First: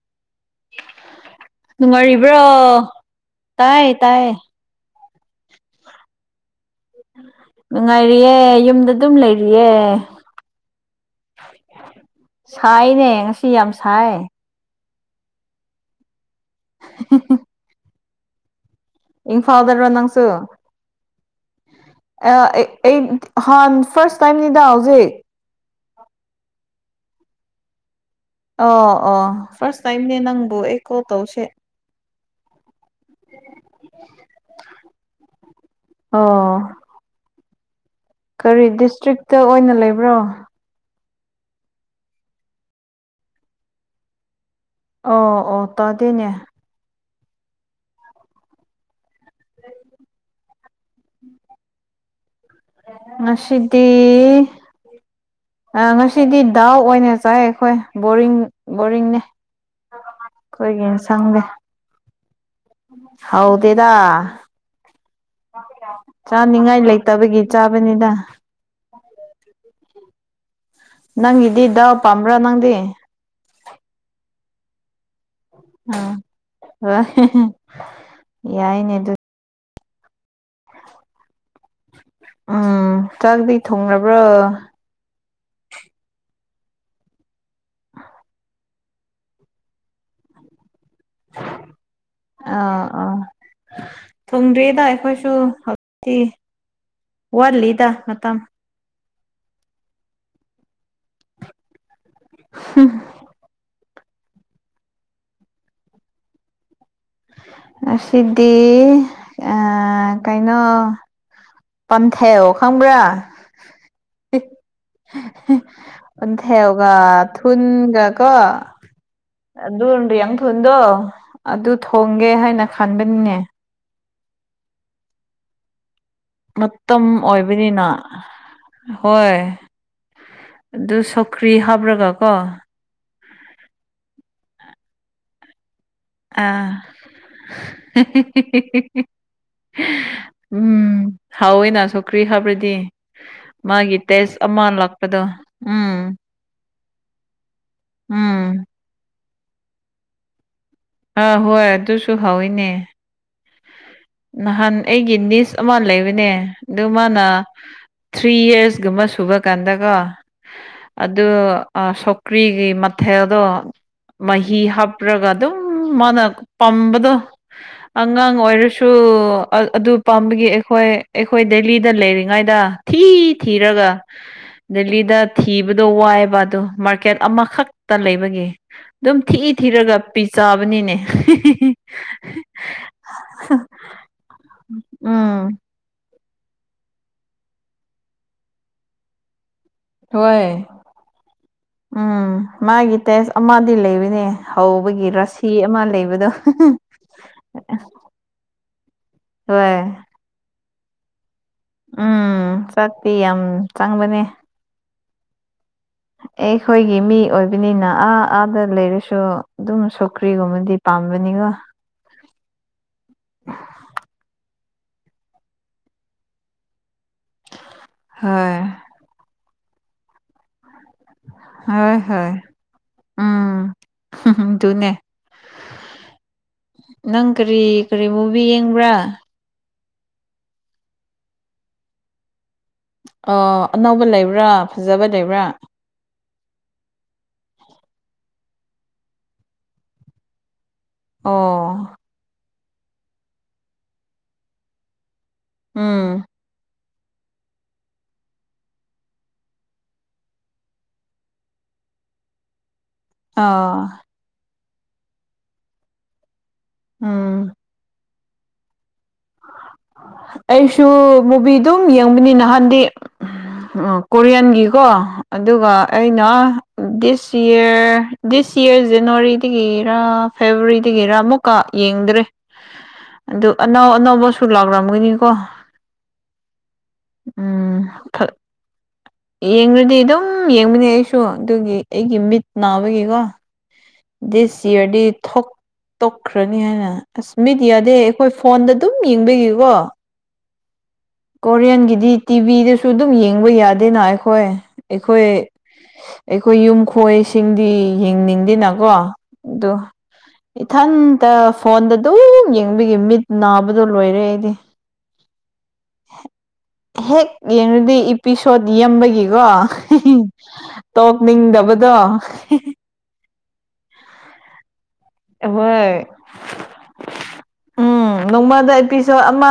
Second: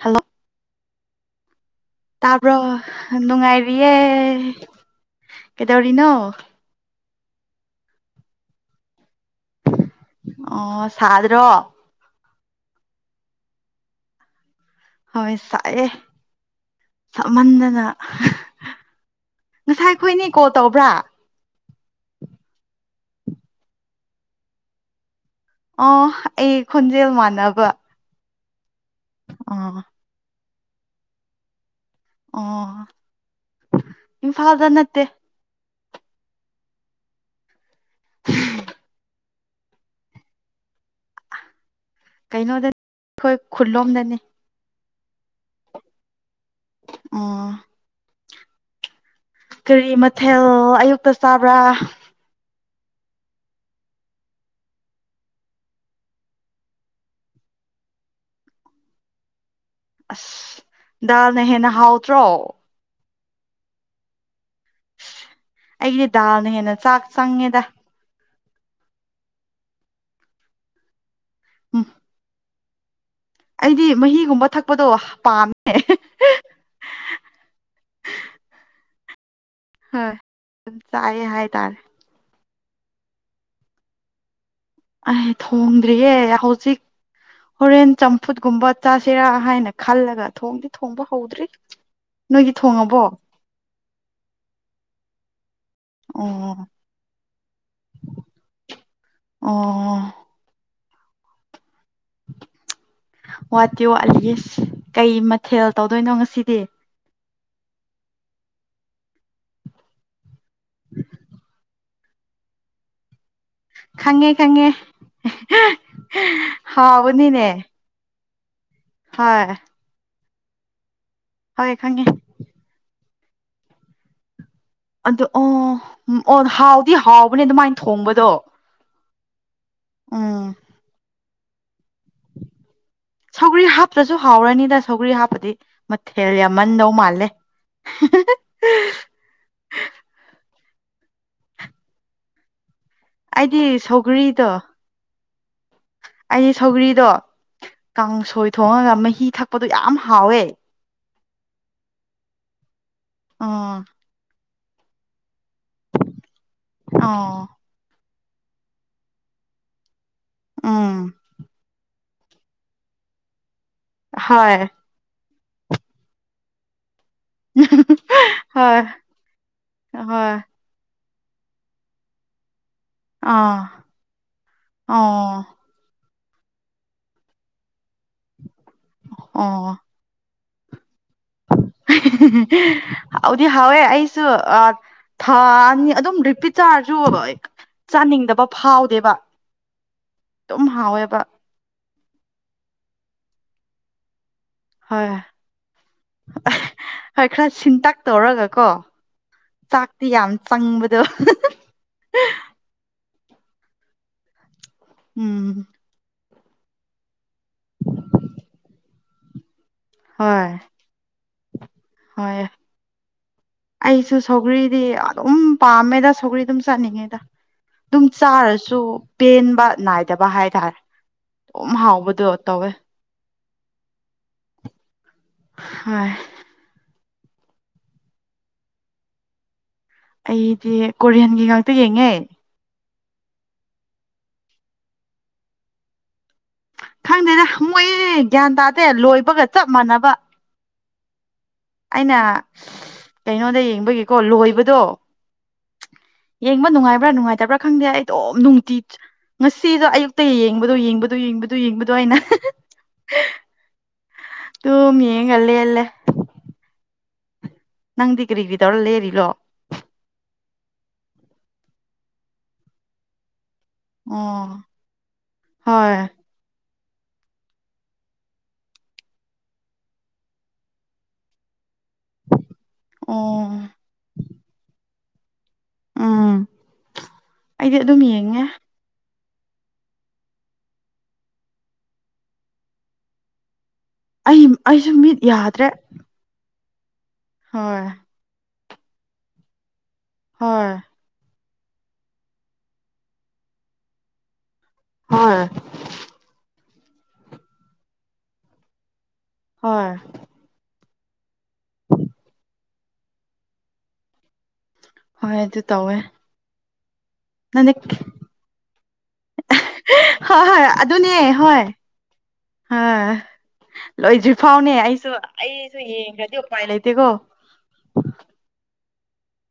hello ꯇꯥꯕ꯭ꯔꯣ ꯅꯨꯡꯉꯥꯏꯔꯤꯕ꯭ꯔꯣ ꯇꯥꯏ ꯅꯨꯡꯉꯥꯏꯔꯤꯌꯦꯦ ꯇꯥꯏꯌꯦ ꯀꯩꯗꯧꯔꯤꯅꯣ ꯅꯨꯡꯉꯥꯏꯔꯤꯌꯦꯦ ꯌꯨꯝꯗꯗꯤ ꯑꯗꯨꯝ ꯂꯩꯔꯤꯌꯦ ꯑꯣ ꯁꯥꯗ꯭ꯔꯣ ꯁꯥꯏꯅꯦ ꯑꯁꯤꯁꯤ ꯌꯥꯝ ꯁꯥꯏ ꯍ ꯁꯌꯦꯦ ꯁꯃꯗꯅ ꯏꯡ ꯐꯥꯗꯔꯣ ꯅꯪꯁꯨ ꯑꯩ ꯍꯥꯟ ꯐꯥꯔꯁ ꯇꯥꯏꯝꯅꯤꯗ ꯍꯧꯖꯤꯛ ꯑꯣ ꯑꯩ ꯈꯣꯟꯖꯦꯜ ꯃꯥꯟꯅꯕ ꯑ ꯑꯣ ꯑꯣ ꯐꯥꯔꯁ ꯇꯥꯏꯝꯅꯦ ꯅꯪꯕꯨ ꯑꯦ ꯀꯣ ꯇꯧꯁꯦ ꯑꯣ ꯏꯝꯐꯥꯜꯗ ꯅꯠꯇꯦ ꯑꯣ ꯀꯔꯤ ꯗꯤꯁꯇ꯭ꯔꯤꯛꯇ ꯑꯣꯏꯅ ꯂꯩꯕ꯭ꯔꯣ ꯀꯩꯅꯣꯗꯅꯤ ꯑꯩꯈꯣꯏ ꯈꯨꯂꯣꯝꯗꯅꯤ ꯑꯣ ꯑꯣ ꯇꯗꯅꯦ ꯑꯝ ꯀꯔꯤ ꯃꯊꯦꯜ ꯑꯌꯨꯛꯇ ꯆꯥꯕ꯭ꯔꯥ ꯃꯁꯤꯗꯤ ꯉꯁꯤꯗꯤ ꯗꯥꯎ ꯑꯣꯏꯅ ꯆꯥꯏ ꯑꯩꯈꯣꯏ ꯕꯣꯔꯤꯡ ꯕꯣꯔꯤꯡꯅꯦ ꯑꯁ ꯑꯩꯈꯣꯏꯒꯤ ꯗꯥꯜꯅ ꯍꯦꯟꯅ ꯍꯥꯎꯇ꯭ꯔꯣ ꯍꯗꯦꯗ ꯑꯩꯒꯤꯗꯤ ꯗꯥꯜꯅ ꯍꯦꯟꯅ ꯆꯥꯅꯤꯡꯉꯥꯏ ꯆꯥꯛ ꯂꯩꯇꯕꯒꯤ ꯆꯪꯉꯦꯗ ꯆꯥꯕꯅꯤꯗ ꯅꯪ ꯏꯗꯤꯗ ꯎꯝ ꯄꯥꯝꯕ꯭ꯔꯥ ꯅꯪꯗꯤ ꯑꯩꯗꯤ ꯃꯍꯤꯒꯨꯝꯕ ꯊꯛꯄꯗꯣ ꯄꯥꯝꯃꯦ ꯑ ꯍ ꯌꯥꯏꯅꯦ ꯑꯗꯨ ꯍꯣꯏ ꯆꯑ ꯍꯥꯏ ꯇꯥꯔ ꯎꯝ ꯆꯥꯛꯗꯤ ꯊꯣꯡꯔꯕ꯭ꯔꯥ ꯑꯩ ꯊꯣꯡꯗ꯭ꯔꯤꯌꯦ ꯍꯧꯖꯤꯛ ꯍꯣꯔꯦꯟ ꯆꯝꯐꯨꯠꯀꯨꯝꯕ ꯆꯥꯁꯤꯔꯥ ꯍꯥꯏꯅ ꯈꯜꯂꯒ ꯊꯣꯡꯗꯤ ꯊꯣꯡꯕ ꯍꯧꯗ꯭ꯔꯤ ꯅꯣꯏꯒꯤ ꯑꯥ ꯊꯣꯡꯉꯕꯣ ꯑꯥ ꯍꯧꯤ ꯑꯣ ꯋꯥ ꯂꯤ ꯂꯤꯗ ꯃꯇꯝ ꯑꯣ ꯍ ꯇꯤ ꯋꯥꯠꯂꯤꯒ ꯀꯩ ꯃꯊꯦꯜ ꯇꯧꯗꯣꯏꯅꯣ ꯉꯁꯤꯗꯤ ꯁꯤꯗꯤ ꯑ ꯀꯥꯏꯩꯅꯣ ꯄꯝꯊ ꯑꯣ ꯈꯪꯕ꯭ꯔꯥ ꯈꯪꯉꯦ ꯈꯪꯉꯦ ꯑꯣꯊ ꯌꯒ ꯍꯥꯎꯕꯅꯤꯅꯦ ꯊꯨꯟꯒ ꯀꯣ ꯍꯣꯏ ꯑꯗꯨ ꯌꯥꯡꯊꯨꯗꯣ ꯑꯗꯨ ꯍꯣꯏ ꯈꯪꯉꯦ ꯊꯣꯡꯒꯦ ꯍꯥꯏꯅ ꯈꯟꯕ ꯄꯨꯟꯅ ꯑ ꯑꯣ ꯑꯣ ꯍꯥꯎꯗꯤ ꯃꯇꯝ ꯍꯥꯎꯕꯅꯦ ꯑꯗꯨꯃꯥꯏꯅ ꯑꯣꯏꯕꯅꯤꯅ ꯊꯣꯡꯕꯗꯣ ꯍꯣꯏ ꯎꯝ ꯑꯗꯨ ꯁꯧꯀ꯭ꯔꯤ ꯍꯥꯞꯄ꯭ꯔꯒ ꯀꯣ ꯁꯧꯒ꯭ꯔꯤ ꯍꯥꯞꯇ꯭ꯔꯁꯨ ꯍꯥꯎꯔꯅꯤꯗ ꯁꯧꯒꯔꯤ ꯍꯥꯞꯄꯗꯤ ꯃꯊꯦꯜ ꯑꯥ ꯌꯥꯝꯃꯟꯗꯧ ꯃꯥꯜꯂꯦ ꯎꯝ ꯍꯥꯎꯋꯦꯅ ꯁꯣꯀ꯭ꯔꯤ ꯍꯥꯕ꯭ꯔꯗꯤ ꯑꯩꯗꯤ ꯁꯧꯒ꯭ꯔꯤꯗꯣ ꯂꯥꯛꯄꯗꯣ ꯎꯝ ꯑꯩꯗꯤ ꯁꯧꯒ꯭ꯔꯤꯗꯣ ꯀꯥꯡꯁꯣꯏ ꯎꯝ ꯊꯣꯡꯉꯒ ꯃꯍꯤ ꯊꯛꯄꯗꯣ ꯌꯥꯝ ꯍꯥꯎꯋꯦ ꯑꯥ ꯍꯣꯏ ꯑꯗꯨꯁꯨ ꯍꯧꯋꯏꯅꯦ ꯑ ꯅꯍꯥꯟ ꯑꯩꯒꯤ ꯅꯤꯁ ꯑꯃ ꯂꯩꯕꯅꯦ ꯑꯗꯨ ꯃꯥꯅ ꯑꯥ ꯊ꯭ꯔꯤ ꯌꯔꯁꯀꯨꯝꯕ ꯁꯨꯕ ꯀꯥꯟꯗꯀꯣ ꯎꯝ ꯑꯗꯨ ꯀ꯭ꯔꯤꯒꯤ ꯃꯊꯦꯜꯗꯣ ꯃꯍꯤ ꯍꯣꯏ ꯍꯥꯞꯔꯒ ꯑꯗꯨꯝ ꯃꯥꯅ ꯄꯝꯕꯗꯣ ꯑꯉꯥꯡ ꯑꯣꯏꯔꯁꯨ ꯍꯣꯏ ꯊ꯭ꯔꯨ ꯑꯗꯨ ꯍꯣꯏ ꯄꯥꯝꯕꯒꯤ ꯑꯩꯈꯣꯏ ꯑꯩꯈꯣꯏ ꯗꯦꯂꯤꯗ ꯂꯩꯔꯤꯉꯩꯗ ꯊꯤ ꯑꯥ ꯊꯤꯔꯒ ꯗꯦꯜꯂꯤꯗ ꯑꯣ ꯊꯤꯕꯗꯣ ꯋꯥꯏꯑꯕ ꯑꯗꯣ ꯃꯥꯔꯀꯦꯠ ꯑꯃꯈꯛ ꯇ ꯂꯩꯕꯒꯤ ꯑꯗꯨꯝ ꯊꯤꯏ ꯑꯣ ꯊꯤꯔꯒ ꯄꯤ ꯆꯥꯕꯅꯤꯅꯦ ꯑꯗꯨꯗꯤ ꯍꯥꯎꯋꯦ ꯑꯩꯁꯨ ꯎꯝ ꯊꯥꯅꯤ ꯑꯗꯨꯝ ꯄꯤꯆꯥꯥꯔꯁꯨ ꯆꯥꯅꯤꯡꯗꯕ ꯐꯥꯎꯗꯦꯕ ꯍꯣꯏ ꯑꯗꯨꯝ ꯍꯥꯎꯋꯦꯕ ꯎꯝ ꯃꯥꯒꯤ ꯇꯦꯁ ꯑꯃꯗꯤ ꯂꯩꯔꯤꯅꯦ ꯍꯧꯕꯒꯤ ꯍꯣꯏ ꯔꯥꯁꯤ ꯑꯃ ꯂꯩꯕꯗꯣ ꯍꯣꯏ ꯈꯔ ꯁꯤꯟꯇꯛ ꯇꯧꯔꯒꯀꯣ ꯍꯣꯏ ꯆꯥꯛꯇꯤ ꯌꯥꯝ ꯆꯪꯕꯗꯣ ꯎꯝ ꯆꯥꯛꯄꯤ ꯌꯥꯝ ꯆꯪꯕꯅꯦ ꯎꯝ ꯑꯦ ꯑꯩꯈꯣꯏꯒꯤ ꯃꯤ ꯑꯣꯏꯕꯅꯤꯅ ꯑꯥ ꯑꯥꯗ ꯂꯩꯔꯁꯨ ꯑꯗꯨꯝ ꯍꯣꯏ ꯁꯣꯀ꯭ꯔꯤꯒꯨꯝꯕꯗꯤ ꯄꯥꯝꯕꯅꯤꯒ ꯍꯣꯏ ꯑꯩꯁꯨ ꯁꯧꯒꯔꯤ ꯗꯤ ꯑꯗꯨꯝ ꯄꯥꯝꯃꯦꯗ ꯁꯧꯒ꯭ꯔꯤ ꯑꯗꯨꯝ ꯆꯠꯅꯤꯡꯉꯦ ꯑꯗꯨꯝ ꯍꯣꯏ ꯆꯥꯔꯁꯨ ꯄꯦꯟꯕ ꯅꯥꯏꯗꯕ ꯍꯥꯏꯇꯥꯔꯦ ꯑꯗꯨꯝ ꯍꯣꯏ ꯍꯥꯎꯕꯗꯣ ꯍꯣꯏ ꯇꯧꯋꯦ ꯎꯝ ꯊꯨꯅꯦ ꯍꯣꯏ ꯅꯪ ꯀꯔꯤ ꯀꯔꯤ ꯃꯨꯚꯤ ꯌꯦꯡꯕ꯭ꯔꯥ ꯑꯩꯗꯤ ꯀꯣꯔꯤꯌꯥꯟꯒꯤ ꯉꯥꯛꯇ ꯌꯦꯡꯉꯦ ꯑꯅꯧꯕ ꯂꯩꯕ꯭ꯔꯥ ꯐꯖꯕ ꯂꯩꯕ꯭ꯔꯥ ꯈꯪꯗꯦꯅꯦ ꯃꯣꯏ ꯒ꯭ꯌꯥꯟ ꯇꯥꯗꯦ ꯂꯣꯏꯕꯒ ꯆꯞ ꯃꯥꯟꯅꯕ ꯑꯣ ꯑꯩꯅ ꯀꯩꯅꯣꯗ ꯌꯦꯡꯕꯒꯤꯀꯣ ꯂꯣꯏꯕꯗꯣ ꯎꯝ ꯌꯦꯡꯕ ꯅꯨꯡꯉꯥꯏꯕ꯭ꯔꯥ ꯅꯨꯡꯉꯥꯏꯇꯕ꯭ꯔꯥ ꯈꯪꯗꯦ ꯑꯩꯗꯣꯝ ꯅꯨꯡꯇꯤ ꯉꯁꯤꯗꯣ ꯑꯌꯨꯛꯇ ꯌꯦꯡꯕꯗꯣ ꯌꯦꯡꯕꯗꯣ ꯌꯦꯡꯕꯗ ꯌꯦꯡꯕꯗꯣ ꯑꯩꯅ ꯑꯥ ꯇ ꯃꯟ ꯀꯜꯂꯤꯦꯂꯦ ꯎꯝ ꯅꯪꯗꯤꯛ꯭ꯔꯤ ꯇꯧꯂ ꯂꯩꯦꯔꯤ ꯑꯩꯁꯨ ꯃꯨꯚꯤꯗꯨꯝ ꯌꯦꯡꯕꯅꯤ ꯅꯍꯥꯟꯗꯤ ꯑꯣ ꯀꯣꯔꯤꯌꯟꯒꯤꯀꯣ ꯑꯗꯨꯒ ꯍꯣꯏ ꯑꯩꯅ ꯗꯤꯁ ꯏꯔ ꯗꯤꯁ ꯏꯔ ꯖꯅꯋꯥꯔꯤꯗꯒꯤꯔꯥ ꯐꯦꯕꯋꯥꯔꯤꯗꯒꯤꯔ ꯑꯃꯨꯛꯀ ꯌꯦꯡꯗ꯭ꯔꯦ ꯑꯣ ꯑꯗꯨ ꯑꯅꯧ ꯑꯅꯧꯕꯁꯨ ꯂꯥꯛꯂꯝꯝꯒꯅꯤꯀꯣ ꯎꯝ ꯑꯩꯗꯤ ꯑꯗꯨꯝ ꯌꯦꯡꯉꯦ ꯌꯦꯡꯗꯤ ꯑꯗꯨꯝ ꯌꯦꯡꯕꯅꯦ ꯑꯩꯁꯨ ꯑꯗꯨꯒꯤ ꯑꯩꯒꯤ ꯃꯤꯠ ꯅꯥꯕꯒꯤꯀꯣ ꯑꯩ ꯗꯦꯁꯤ ꯑꯩꯁꯨ ꯃꯤꯠ ꯊꯛ ꯌꯥꯗ꯭ꯔꯦ ꯊꯈ꯭ꯔ ꯅꯤ ꯍꯥꯏꯅ ꯑꯁ ꯃꯤꯗꯤ ꯍꯣꯏ ꯌꯥꯗꯦ ꯑꯩꯈꯣꯏ ꯐꯣꯟꯗ ꯑꯗꯨꯝ ꯌꯦꯡꯕꯤꯒꯀꯣ ꯍꯣꯏ ꯀꯣꯔꯤꯌꯥꯟꯒꯤꯗꯤ ꯇꯤꯚꯤꯗꯁꯨ ꯑꯗꯨꯝ ꯌꯦꯡꯕ ꯌꯥꯗꯦꯅ ꯑꯩꯈꯣꯏ ꯑꯩꯈꯣꯏ ꯍꯣꯏ ꯑꯩꯈꯣꯏ ꯌꯨꯝ ꯈꯣꯏꯁꯤꯡꯗꯤ ꯌꯦꯡꯅꯤꯡꯗꯦꯅꯀꯣ ꯑꯗꯨ ꯍꯣꯏ ꯏꯊꯟꯇ ꯐꯣꯟꯗ ꯑꯗꯨꯝ ꯌꯦꯡꯕꯤꯒꯤ ꯃꯤꯠ ꯅꯥꯕꯗꯣ ꯂꯣꯏꯔꯦ ꯑꯩꯗꯤ ꯍꯣꯏ ꯑꯗꯨ ꯇꯧꯋꯦ ꯍꯦꯛ ꯅꯪꯗꯤ ꯌꯦꯡꯉꯨꯗꯤ ꯏꯄꯤꯁꯣꯠ ꯌꯕꯒꯤꯀꯣ ꯍꯣꯏ ꯍꯣꯏ ꯑꯗꯨꯅꯦ ꯍꯣꯏ ꯇꯣꯛꯞꯅꯤꯡꯗꯕꯗ ꯗ ꯍꯣꯏ ꯂꯣꯏꯗ꯭ꯔꯤ ꯐꯥꯎꯅꯦ ꯑꯩꯁ ꯁ ꯑꯩꯁꯨ ꯍꯣꯏ ꯌꯦꯡꯈ꯭ꯔꯗꯤ ꯎꯄꯥꯏ ꯂꯩꯇꯦꯀꯣ ꯁꯣ ꯑꯃ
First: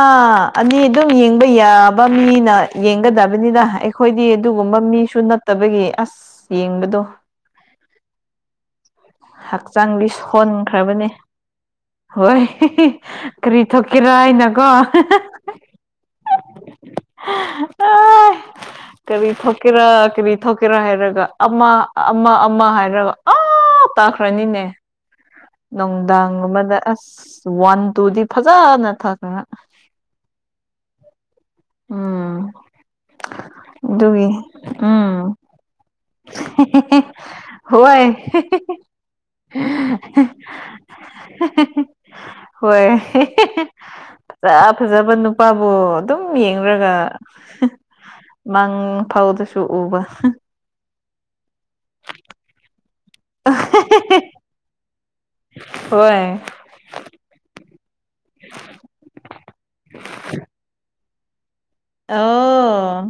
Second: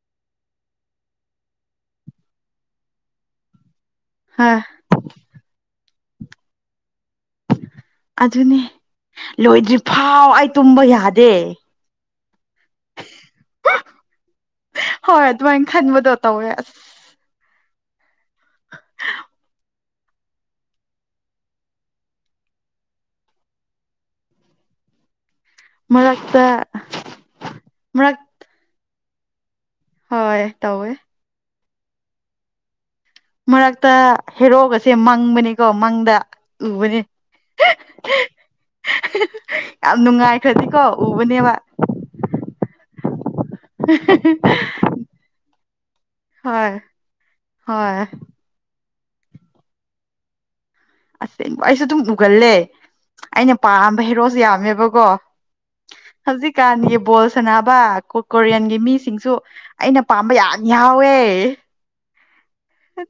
ꯑꯅꯤ ꯑꯗꯨꯝ ꯌꯦꯡꯕ ꯌꯥꯕ ꯃꯤꯅ ꯌꯦꯡꯒꯗꯕꯅꯤꯅ ꯑꯩꯈꯣꯏꯗꯤ ꯍꯣꯏ ꯑꯗꯨꯒꯨꯝꯕ ꯃꯤꯁꯨ ꯅꯠꯇꯕꯒꯤ ꯑꯁ ꯌꯦꯡꯕꯗꯣ ꯑꯗꯨꯅꯦ ꯍꯛꯆꯥꯡꯗꯤ ꯂꯣꯏꯗ꯭ꯔꯤꯐꯥꯎ ꯑꯩ ꯇꯨꯝꯕ ꯁꯣꯟꯈ꯭ꯔꯕꯅꯦ ꯌꯥꯗꯦ ꯍꯣꯏ ꯀꯔꯤ ꯊꯣꯛꯀꯦꯔꯥ ꯍꯥꯏꯅꯀꯣ ꯑꯗꯨꯃꯥꯏꯅ ꯈꯟꯕꯗꯣ ꯍꯣꯏ ꯇ ꯀꯔꯤ ꯊꯣꯛꯀꯦꯔꯥ ꯀꯔꯤ ꯊꯣꯛꯀꯦꯔꯥ ꯍꯥꯏꯔꯒ ꯑꯃ ꯑꯃ ꯑꯃ ꯍꯥꯏꯔꯒ ꯇ ꯇꯥꯈ꯭ꯔꯅꯤꯅꯦ ꯃꯔꯛꯇ ꯅꯨꯡꯗꯥꯡꯒꯨꯝꯗ ꯑꯁ ꯋꯥꯟ ꯃꯔꯛ ꯇꯨꯗꯤ ꯐꯖꯅ ꯊꯛꯈ ꯍꯣꯏ ꯇꯧꯋꯦ ꯎꯝ ꯃꯔꯛꯇ ꯒꯤ ꯍꯦꯔꯣꯒꯁꯦ ꯎꯝ ꯃꯪꯕꯅꯤꯀꯣ ꯃꯪꯗ ꯎꯕꯅꯦ ꯍꯣꯏ ꯌꯥꯝ ꯅꯨꯡꯉꯥꯏꯈ꯭ꯔꯗꯤꯀꯣ ꯎꯕꯅꯦꯕ ꯍꯣꯏ ꯐꯖ ꯐꯖꯕ ꯅꯨꯄꯥꯕꯨꯣ ꯑꯗꯨꯝ ꯁꯨꯝ ꯍꯣꯏ ꯌꯦꯡꯨꯔꯒ ꯍꯣꯏ ꯃꯪ ꯐꯥꯎꯗꯁꯨ ꯎꯕ ꯀꯕ ꯑꯩꯁꯨ ꯑꯗꯨꯝ ꯎꯒꯜꯂꯦ ꯑꯩꯅ ꯄꯥꯝꯕ ꯍꯦꯔꯣꯁꯨ ꯌꯥꯝꯃꯦꯕꯀꯣ ꯍꯣꯏ ꯍꯧꯖꯤꯛꯀꯥꯟꯒꯤ ꯕꯣꯜ ꯁꯅꯕ ꯀꯣꯔꯤꯌꯟꯒꯤ ꯃꯤꯁꯤꯡꯁꯨ ꯑꯩꯅ ꯄꯥꯝꯕ ꯌꯥ ꯌꯥꯎꯋꯦ ꯑꯣ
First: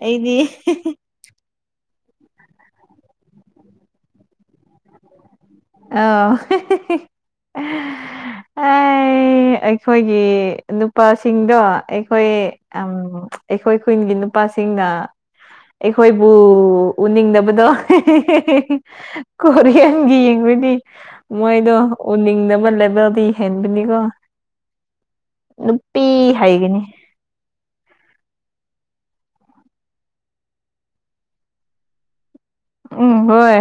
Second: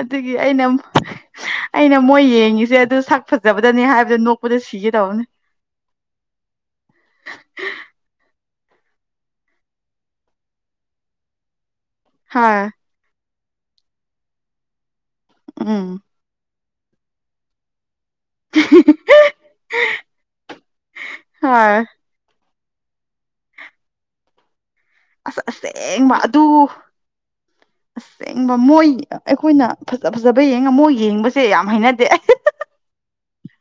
ꯑꯗꯨꯒꯤ ꯑꯩꯗꯤ ꯑꯩꯅ ꯑꯩꯅ ꯃꯣꯏ ꯌꯦꯡꯉꯤꯁꯦ ꯑꯗꯨ ꯁꯛ ꯐꯖꯕꯗꯅꯤ ꯍꯥꯏꯕꯗ ꯅꯣꯛꯄꯗ ꯁꯤꯒꯦ ꯇꯧꯕꯅꯦ ꯑ ꯑꯦ ꯑꯩꯈꯣꯏꯒꯤ ꯅꯨꯄꯥꯁꯤꯡꯗꯣ ꯑꯩꯈꯣꯏ ꯍꯣꯏ ꯑ ꯑꯩꯈꯣꯏ ꯈꯨꯟꯒꯤ ꯅꯨꯄꯥꯁꯤꯡꯅ ꯎꯝ ꯑꯩꯈꯣꯏꯕꯨ ꯎꯅꯤꯡꯗꯕꯗꯣ ꯀꯣꯔꯤꯌꯥꯟꯒꯤ ꯌꯦꯡꯕꯗꯤ ꯃꯣꯏꯗꯣ ꯍꯣꯏ ꯎꯅꯤꯡꯅꯕ ꯂꯩꯕꯦꯜꯗꯤ ꯍꯕꯤꯅꯤꯒ ꯑꯁ ꯑꯁꯦꯡ ꯃꯥ ꯑꯗꯨ ꯑꯁꯦꯡ ꯃꯣꯏ ꯑꯩꯈꯣꯏꯅ ꯐꯖꯕ ꯌꯦꯡꯉ ꯃꯣꯏ ꯌꯦꯡꯕꯁꯦ ꯌꯥꯝ ꯍꯥꯏꯩꯅꯗꯦ ꯎꯝ ꯍꯣꯏ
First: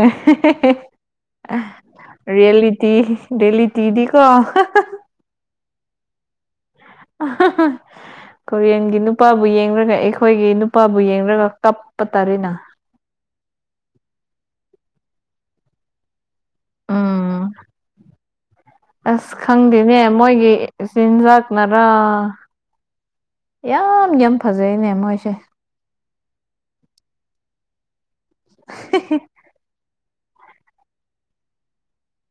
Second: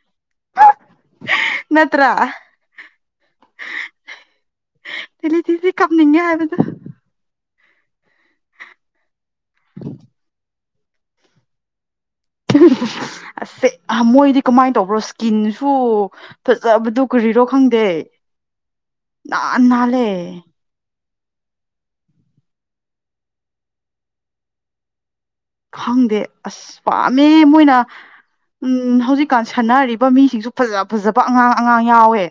ꯅꯠꯇ꯭ꯔꯥ ꯌꯦꯇꯤ ꯌꯦꯂꯤꯇꯤꯗꯤꯀꯣ ꯀꯅꯤꯒ ꯍꯥꯏꯕꯗ ꯀꯣꯔꯤꯌꯟꯒꯤ ꯅꯨꯄꯥꯕꯨ ꯌꯦꯡꯨꯔꯒ ꯑꯩꯈꯣꯏꯒꯤ ꯃꯄꯥꯕꯨ ꯌꯦꯡ꯭ꯔꯒ ꯀꯞ ꯑꯁꯦ ꯃꯣꯏꯗꯤ ꯀꯃꯥꯏꯅ ꯇꯧꯕ꯭ꯔꯣ ꯏꯁꯀꯤꯟꯁꯨ ꯐꯖꯕꯗꯨ ꯀꯨꯔꯤꯔꯣ ꯎꯝ ꯈꯪꯗꯦ ꯑꯁ ꯅꯥꯍꯟ ꯈꯪꯗꯦꯅꯦ ꯅꯥꯜꯂꯦ ꯃꯣꯏꯒꯤ ꯆꯤꯟꯖꯥꯛꯅꯔꯥ ꯌꯥꯝ ꯌꯥꯝ ꯐꯖꯩꯅꯦ ꯃꯣꯏꯁꯦ ꯈꯪꯗꯦ ꯑꯁ ꯄꯥꯝꯃꯦ ꯃꯣꯏꯅ ꯎꯝ ꯍꯧꯖꯤꯛꯀꯥꯟ ꯁꯥꯟꯅꯔꯤꯕ ꯃꯤꯁꯤꯡꯁꯨ ꯐꯖ ꯐꯖꯕ ꯑꯉꯥꯡ ꯑꯉꯥꯡ ꯌꯥꯎꯋꯦ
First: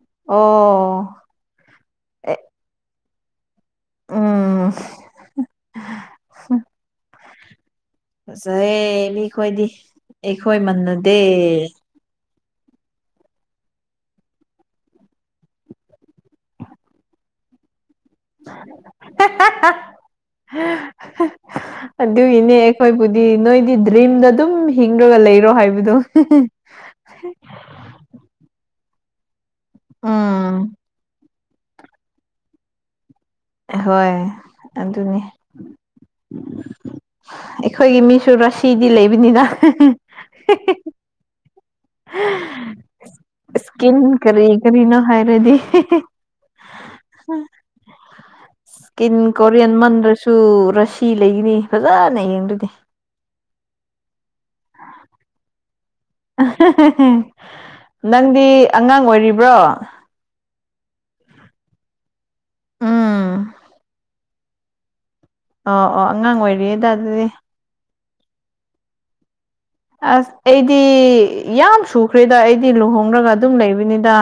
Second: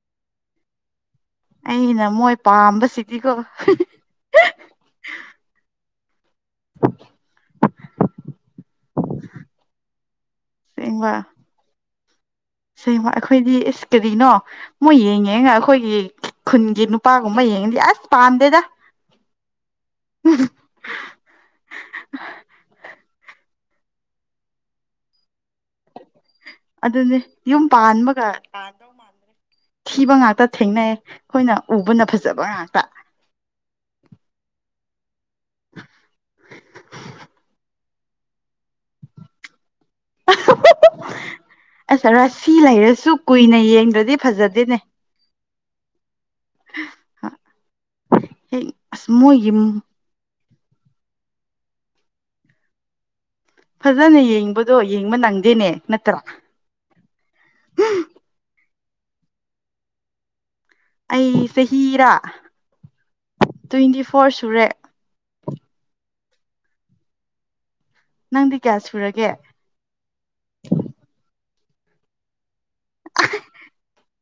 ꯑꯣ ꯑꯩꯅ ꯃꯣꯏ ꯑꯦ ꯄꯥꯝꯕꯁꯤꯗꯤꯀꯣ ꯎꯝ ꯐꯁꯦ ꯃꯤꯈꯣꯏꯗꯤ ꯑꯩꯈꯣꯏ ꯃꯟꯅꯗꯦ ꯁꯃ ꯑꯩꯈꯣꯏꯗꯤ ꯑꯦꯁ ꯀꯔꯤꯅꯣ ꯃꯣꯏ ꯌꯦꯡꯉꯦ ꯉ ꯑꯩꯈꯣꯏꯒꯤ ꯈꯨꯟꯒꯤ ꯅꯨꯄꯥꯒꯨꯝꯕ ꯌꯦꯡ ꯑꯗꯨꯏꯅꯦ ꯑꯩꯈꯣꯏ ꯗꯤ ꯅꯣꯏꯗꯤ ꯗ꯭ꯔꯤꯝꯗ ꯑꯗꯨꯝ ꯍꯤꯡꯗ꯭ꯔꯒ ꯂꯩ ꯍꯥꯏꯕꯗꯨ ꯑꯗꯨꯅꯤ ꯌꯨꯝ ꯄꯥꯟꯕꯒ ꯊꯤꯕ ꯉꯥꯛꯇ ꯊꯦꯡꯅꯩꯌꯦ ꯑꯩꯈꯣꯏꯅ ꯎꯕꯅ ꯐꯖꯕ ꯉꯥꯛꯇ ꯍꯣꯏ ꯑꯗꯨꯅꯤ ꯑꯩꯈꯣꯏꯒꯤ ꯃꯤꯁꯨ ꯔꯁꯤꯗꯤ ꯂꯩꯕꯅꯤꯅ [unintelligible] ꯑꯁ ꯔꯥ ꯁꯤ ꯂꯩꯔꯁꯨ ꯀꯨꯏꯅ ꯌꯦꯡꯗ꯭ꯔꯗꯤ ꯏꯁꯀꯤꯟ ꯀꯔꯤ ꯐꯖꯗꯦꯅꯦ ꯀꯔꯤꯅꯣ ꯍꯦꯛ [unintelligible] ꯑꯁ ꯏꯁꯀꯤꯟ ꯃꯣꯏꯒꯤ ꯀꯣꯔꯤꯌꯟ ꯃꯅꯗ꯭ꯔꯁꯨ ꯔꯁꯤ ꯂꯩꯈꯤꯅꯤ ꯐꯖꯅ ꯌꯦꯡꯗꯣꯏꯅꯦ ꯐꯖꯅ ꯌꯦꯡꯕꯗꯣ ꯌꯦꯡꯕ ꯅꯪꯗꯦꯅꯦ ꯅꯠꯇ꯭ꯔꯥ ꯅꯪꯗꯤ ꯑꯉꯥꯡ ꯑꯣꯏꯔꯤꯕ꯭ꯔꯣ ꯑꯩ ꯆꯍꯤꯔ ꯎꯝ ꯇ꯭ꯋꯦꯟꯇꯤ ꯐꯣꯔ ꯁꯨꯔꯦ ꯑꯣ ꯑꯣ ꯑꯉꯥꯡ ꯑꯣꯏꯔꯤꯗ ꯑꯗꯨꯗꯤ ꯅꯪꯗꯤ ꯀꯌꯥ ꯁꯨꯔꯒꯦ ꯑꯁ ꯑꯩꯗꯤ ꯌꯥꯝ ꯁꯨꯈ꯭ꯔꯦꯗ ꯑꯩꯗꯤ ꯂꯨꯍꯣꯡꯔꯒ ꯑꯗꯨꯝ ꯂꯩꯕꯅꯤꯗ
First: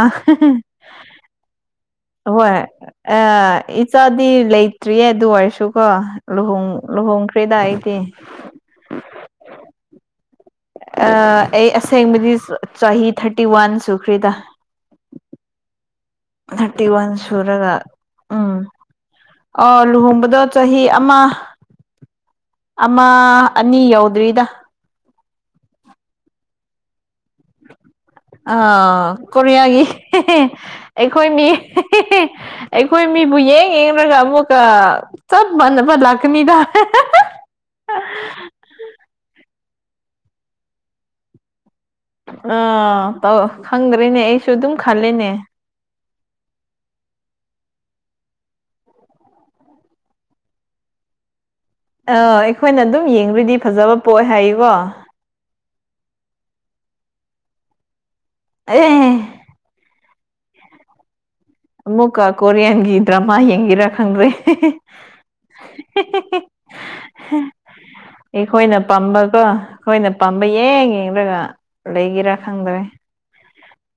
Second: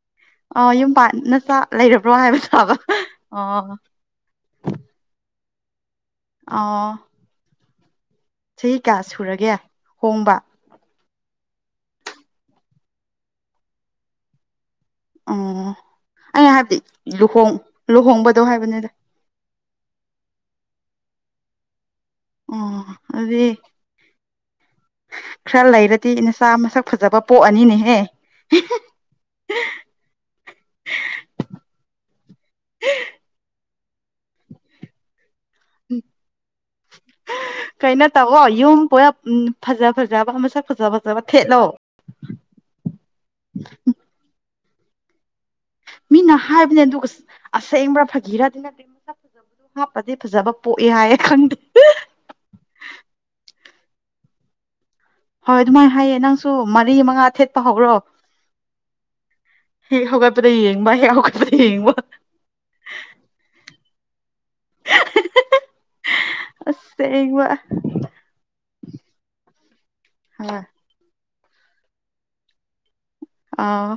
ꯑꯣ ꯌꯨꯝ ꯄꯥꯟ ꯅꯆꯥ ꯂꯩꯔꯕ꯭ꯔꯣ ꯍꯥꯏꯕ ꯍꯣꯏ ꯁꯥꯕ ꯑꯥ ꯑꯣ ꯏꯆꯥꯗꯤ ꯂꯩ ꯂꯩꯇ꯭ꯔꯤ ꯑꯗꯨ ꯑꯣꯏꯔꯁꯨꯀꯣ ꯑꯣ ꯂꯨꯍꯣꯡꯈ꯭ꯔꯦꯗ ꯑꯩꯗꯤ ꯆꯍꯤ ꯀꯌꯥ ꯁꯨꯔꯒꯦ ꯍꯣꯡꯕ ꯑ ꯑꯩ ꯑꯁꯦꯡꯕꯗꯤ ꯆ ꯆꯍꯤ ꯊꯥꯔꯇꯤ ꯋꯥꯟ ꯁꯨꯈꯔ꯭ꯦꯗ ꯑꯣ ꯑꯩ ꯍꯥꯏꯕꯗꯤ ꯋꯥꯟ ꯂꯨꯍꯣꯡ ꯁꯨꯔꯒ ꯂꯨꯍꯣꯡꯕꯗꯣ ꯎꯝ ꯍꯥꯏꯕꯅꯦꯗ ꯑ ꯂꯨꯍꯣꯡꯕꯗꯣ ꯆꯍꯤ ꯑꯃ ꯑꯣ ꯑꯃ ꯑꯗꯨꯗꯤ ꯑꯅꯤ ꯌꯧꯗ꯭ꯔꯤꯗ ꯄ ꯅꯤꯅꯦ ꯍꯦ ꯑ ꯀꯣꯔꯤꯌꯥꯒꯤ ꯍꯦ ꯍꯦ ꯑꯩꯈꯣꯏ ꯃꯤ ꯍꯦ ꯍꯦ ꯍꯦ ꯑꯩꯈꯣꯏ ꯃꯤ ꯏꯕꯨ ꯌꯦꯡ ꯌꯦꯡꯔꯒ ꯑꯃꯨꯛ ꯀ ꯆꯕ ꯃꯥꯅꯕ ꯂꯀꯅꯤꯗ ꯐꯥꯖꯥ ꯐꯖꯥꯕ ꯃꯨꯁꯛ ꯐꯖꯥ ꯐꯖꯕ ꯊꯦꯠꯂꯣ ꯑꯥ ꯇꯧ ꯈꯪꯗ꯭ꯔꯦꯅꯦ ꯑꯩꯁꯨ ꯑꯗꯨꯝ ꯈꯂꯦꯅꯦ ꯃꯤꯅ ꯍꯥꯏꯕꯅꯦ ꯑꯗꯨ ꯑꯁꯦꯡꯕ꯭ꯔꯥ ꯐꯥꯒꯤꯔꯗꯤ ꯅꯠꯇꯦ [unintelligible] ꯍꯥꯞꯄꯗꯤ ꯐꯖꯕ ꯄꯣꯛꯑꯦ ꯍꯥꯏꯌꯦ ꯈꯪꯗꯦ ꯑꯥ ꯑꯩꯈꯣꯏꯅ ꯑꯗꯨꯝ ꯌꯦꯡꯔꯗꯤ ꯐꯖꯕ ꯄꯣꯛꯑꯦ ꯍꯥꯏꯌꯦꯀꯣ ꯍꯣꯏ ꯑꯗꯨꯃꯥꯏꯅ ꯍꯥꯏꯌꯦ ꯅꯪꯁꯨ ꯃꯔꯤ ꯃꯉꯥ ꯊꯦꯠꯄ ꯍꯧꯔꯣ ꯑꯩꯌꯦ ꯍꯦ ꯍꯧꯒꯠꯄꯗ ꯌꯦꯡꯕ ꯍꯦꯛ ꯍꯧꯒꯠ ꯑꯝꯃꯨꯀ ꯀꯣꯔꯤꯌꯥꯟꯒꯤ ꯗ꯭ꯔꯃ ꯌꯦꯒꯦꯔꯥ ꯈꯪꯗꯔꯦ ꯑꯁꯦꯡꯕ ꯑꯩꯈꯣꯏꯅ ꯄꯥꯝꯕꯀꯣ ꯑꯩꯈꯣꯏꯅ ꯄꯥꯝꯕ ꯍꯣꯏ ꯌꯦꯡ ꯌꯦꯡꯔꯒ ꯂꯩꯩꯒꯦꯔ ꯈꯪꯗ꯭ꯔꯦ ꯑꯥ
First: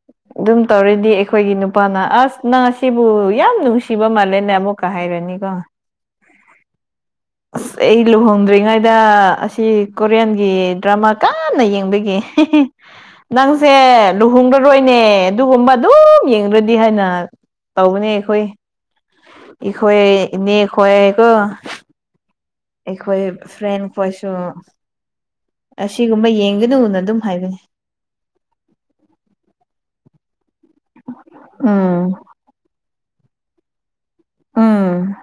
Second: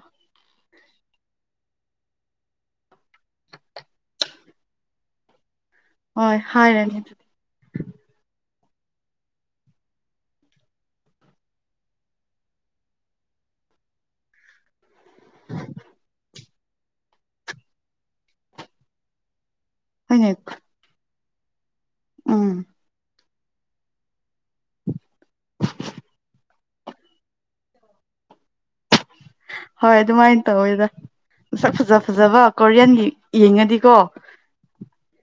ꯗꯨꯝ ꯇꯧꯔꯗꯤ ꯑꯩꯈꯣꯏꯒꯤ ꯅꯨꯄꯥꯅ ꯑꯁ ꯅꯪ ꯑꯁꯤꯕꯨ ꯌꯥꯝ ꯅꯨꯡꯁꯤꯕ ꯃꯥꯜꯂꯦꯅꯦ ꯑꯃꯨꯛꯀ ꯍꯥꯏꯔꯅꯤꯀꯣ ꯍꯣꯏ ꯍꯥꯏꯔꯅꯤ ꯑꯁ ꯑꯩ ꯂꯨꯍꯣꯡꯗꯔ꯭ꯤ ꯉꯥꯏꯗ ꯑꯁꯤ ꯀꯣꯔꯤꯌꯟꯒꯤ ꯗ꯭ꯔꯃꯥ ꯀꯟꯅ ꯌꯦꯡꯕꯒꯤ ꯅꯪꯁꯦ ꯂꯨꯍꯣꯡꯗꯨꯔꯣꯏ ꯅꯦ ꯑꯗꯨꯒꯨꯝꯕ ꯑꯗꯨꯝ ꯌꯦꯡꯗ꯭ꯔꯗꯤ ꯍꯥꯏꯅ ꯇꯧꯕꯅꯦ ꯑꯩꯈꯣꯏ ꯏꯈꯣꯏ ꯍꯣꯏꯅꯦ ꯏꯅꯦ ꯈꯣꯏꯌꯦꯀꯣ ꯎꯝ ꯑꯩꯈꯣꯏ ꯐ꯭ꯔꯦꯟ ꯈꯣꯏꯁꯨ ꯑꯁꯤꯒꯨꯝꯕ ꯌꯦꯡꯒꯅꯨꯅꯉ ꯑꯗꯨꯝ ꯍꯥꯏꯕꯅꯤ [inaudible] ꯍꯣꯏ ꯑꯗꯨꯃꯥꯏꯟ ꯇꯧꯋꯦꯗ ꯃꯁꯛ ꯐꯖ ꯎꯝ ꯐꯖꯕ ꯀꯣꯔꯤꯌꯟꯒꯤ ꯌꯦꯡꯉꯗꯤꯀꯣ ꯎꯝ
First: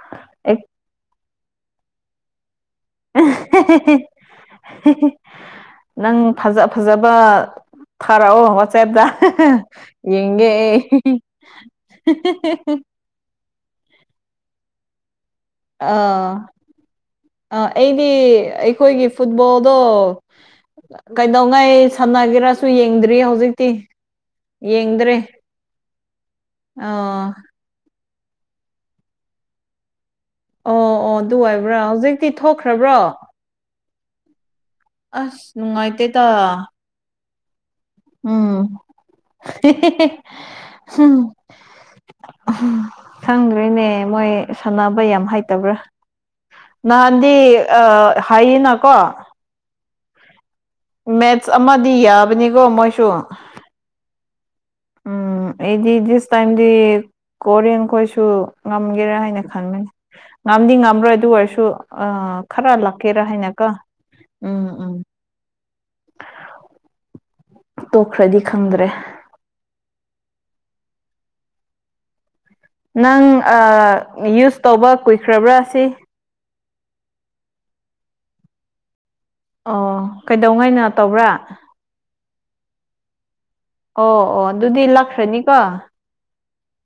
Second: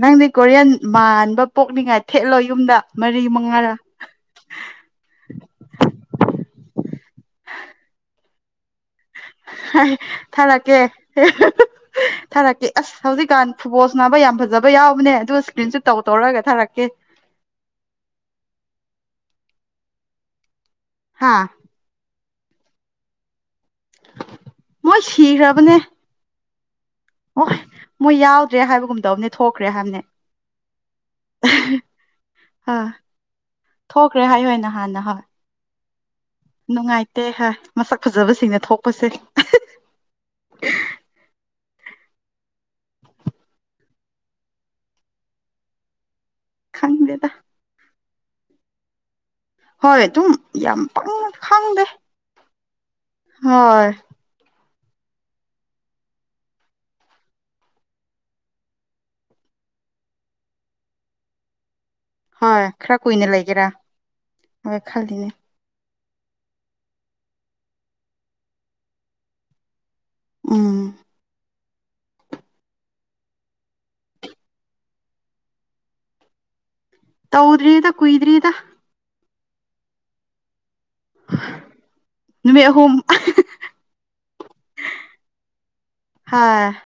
ꯅꯪꯗꯤ ꯀꯣꯔꯤꯌꯟ ꯃꯥꯟꯕ ꯄꯣꯛꯅꯤꯉꯥꯏ ꯊꯦꯠꯂꯣ ꯌꯨꯝꯗ ꯃꯔꯤ ꯃꯉꯥꯔ ꯅꯪ ꯐꯖ ꯐꯖꯕ ꯕꯥ ꯊꯥꯔꯛ ꯑꯣ ꯋꯥꯥꯆꯞ ꯊꯥꯔꯛꯀꯦ ꯊꯥꯔꯛꯀꯦ ꯑꯁ ꯍꯧꯖꯤꯛꯀꯥꯟ ꯐꯨ ꯕ‌ꯣꯟ ꯁꯅꯥꯕ ꯌꯥꯝ ꯐꯖꯕ ꯌꯥꯎꯕꯅꯦ ꯑꯗꯨꯁ ꯑꯥ ꯑꯥ ꯑꯩꯗꯤ ꯑꯩꯈꯣꯏꯒꯤ ꯐꯨꯠꯕꯣꯜꯗꯣ ꯍꯥ ꯀꯩꯗꯧꯉꯥꯏ ꯁꯥꯟꯅꯒꯦꯔꯁꯨ ꯌꯦꯡꯗ꯭ꯔꯤ ꯍꯧꯖꯤꯛ ꯇꯤ ꯃꯣꯏ ꯌꯦꯡꯗ꯭ꯔꯦ ꯁꯤꯈ꯭ꯔꯕꯅꯦ ꯑꯥ ꯍꯣꯏ ꯃꯣꯏ ꯌꯥꯎꯗ꯭ꯔꯦ ꯍꯥꯏꯕꯒꯨꯝꯗꯧꯅꯦ ꯊꯣꯛꯈ꯭ꯔꯦ ꯍꯥꯏꯝꯅꯦ ꯑꯣ ꯑꯣ ꯑꯗꯨ ꯑꯣꯏꯕ꯭ꯔꯥ ꯍꯧꯖꯤꯛꯇꯤ ꯑ ꯊꯣꯛꯈ꯭ꯔꯕ꯭ꯔꯣ ꯊꯣꯛꯈ꯭ꯔꯦ ꯍꯥꯏ ꯍꯣꯏꯅ ꯑꯁ ꯅꯨꯡꯉꯥꯏꯇꯦ ꯇꯥ [unintelligible] ꯐꯖꯕꯁꯤꯡꯅ ꯎꯝ ꯊꯣꯛꯄꯁꯦ ꯍꯨꯝ ꯈꯪꯗꯔꯦꯅꯦ ꯃꯣꯏ ꯁꯥꯟꯅꯕ ꯌꯥꯝ ꯍꯩꯇꯕ꯭ꯔꯥ ꯈꯪꯗꯦꯗ ꯅꯍꯥꯟꯗꯤ ꯑꯥ ꯍꯥꯏꯌꯦꯅꯀꯣ ꯍꯣꯏ ꯑꯗꯨꯝ ꯌꯥꯝ ꯃꯦꯠꯁ ꯈꯪꯗꯦ ꯑꯃꯗꯤ ꯌꯥꯕꯅꯤꯀꯣ ꯃꯣꯏꯁꯨ ꯍꯣꯏ ꯎꯝ ꯑꯩꯗꯤ ꯇꯥꯏꯝꯗꯤ ꯀꯣꯔꯤꯌꯟ ꯈꯣꯏꯁꯨ ꯉꯝꯒꯦꯔꯥ ꯍꯥꯏꯅ ꯈꯟꯕꯅꯤ ꯉꯝꯗꯤ ꯉꯝꯔꯣꯏ ꯑꯗꯨ ꯑꯣꯏꯔꯁꯨ ꯑꯥ ꯍꯣꯏ ꯈꯔ ꯂꯥꯛꯀꯦꯔꯥ ꯀꯨꯏꯅ ꯂꯩꯒꯦꯔꯥ ꯍꯥꯏꯅꯀ ꯎꯝ ꯍꯣꯏ ꯎꯝ ꯈꯜꯂꯤꯅꯦ ꯇꯣꯛꯈ꯭ꯔꯗꯤ ꯈꯪꯗ꯭ꯔꯦ ꯎꯝ ꯅꯪ ꯌꯨꯁ ꯇꯧꯕ ꯀꯨꯏꯈ꯭ꯔꯕ꯭ꯔꯥ ꯁꯤ ꯇꯧꯗ꯭ꯔꯤꯗ ꯀꯣꯏꯗ꯭ꯔꯤꯗ ꯑꯣ ꯀꯩꯗꯧꯉꯥꯏꯅ ꯇꯧꯕ꯭ꯔꯥ ꯅꯨꯃꯤꯠ ꯑꯍꯨꯝ ꯑꯣ ꯑꯣ ꯑꯗꯨꯗꯤ ꯂꯥꯛꯈ꯭ꯔꯅꯤꯀꯣ ꯍꯥꯥ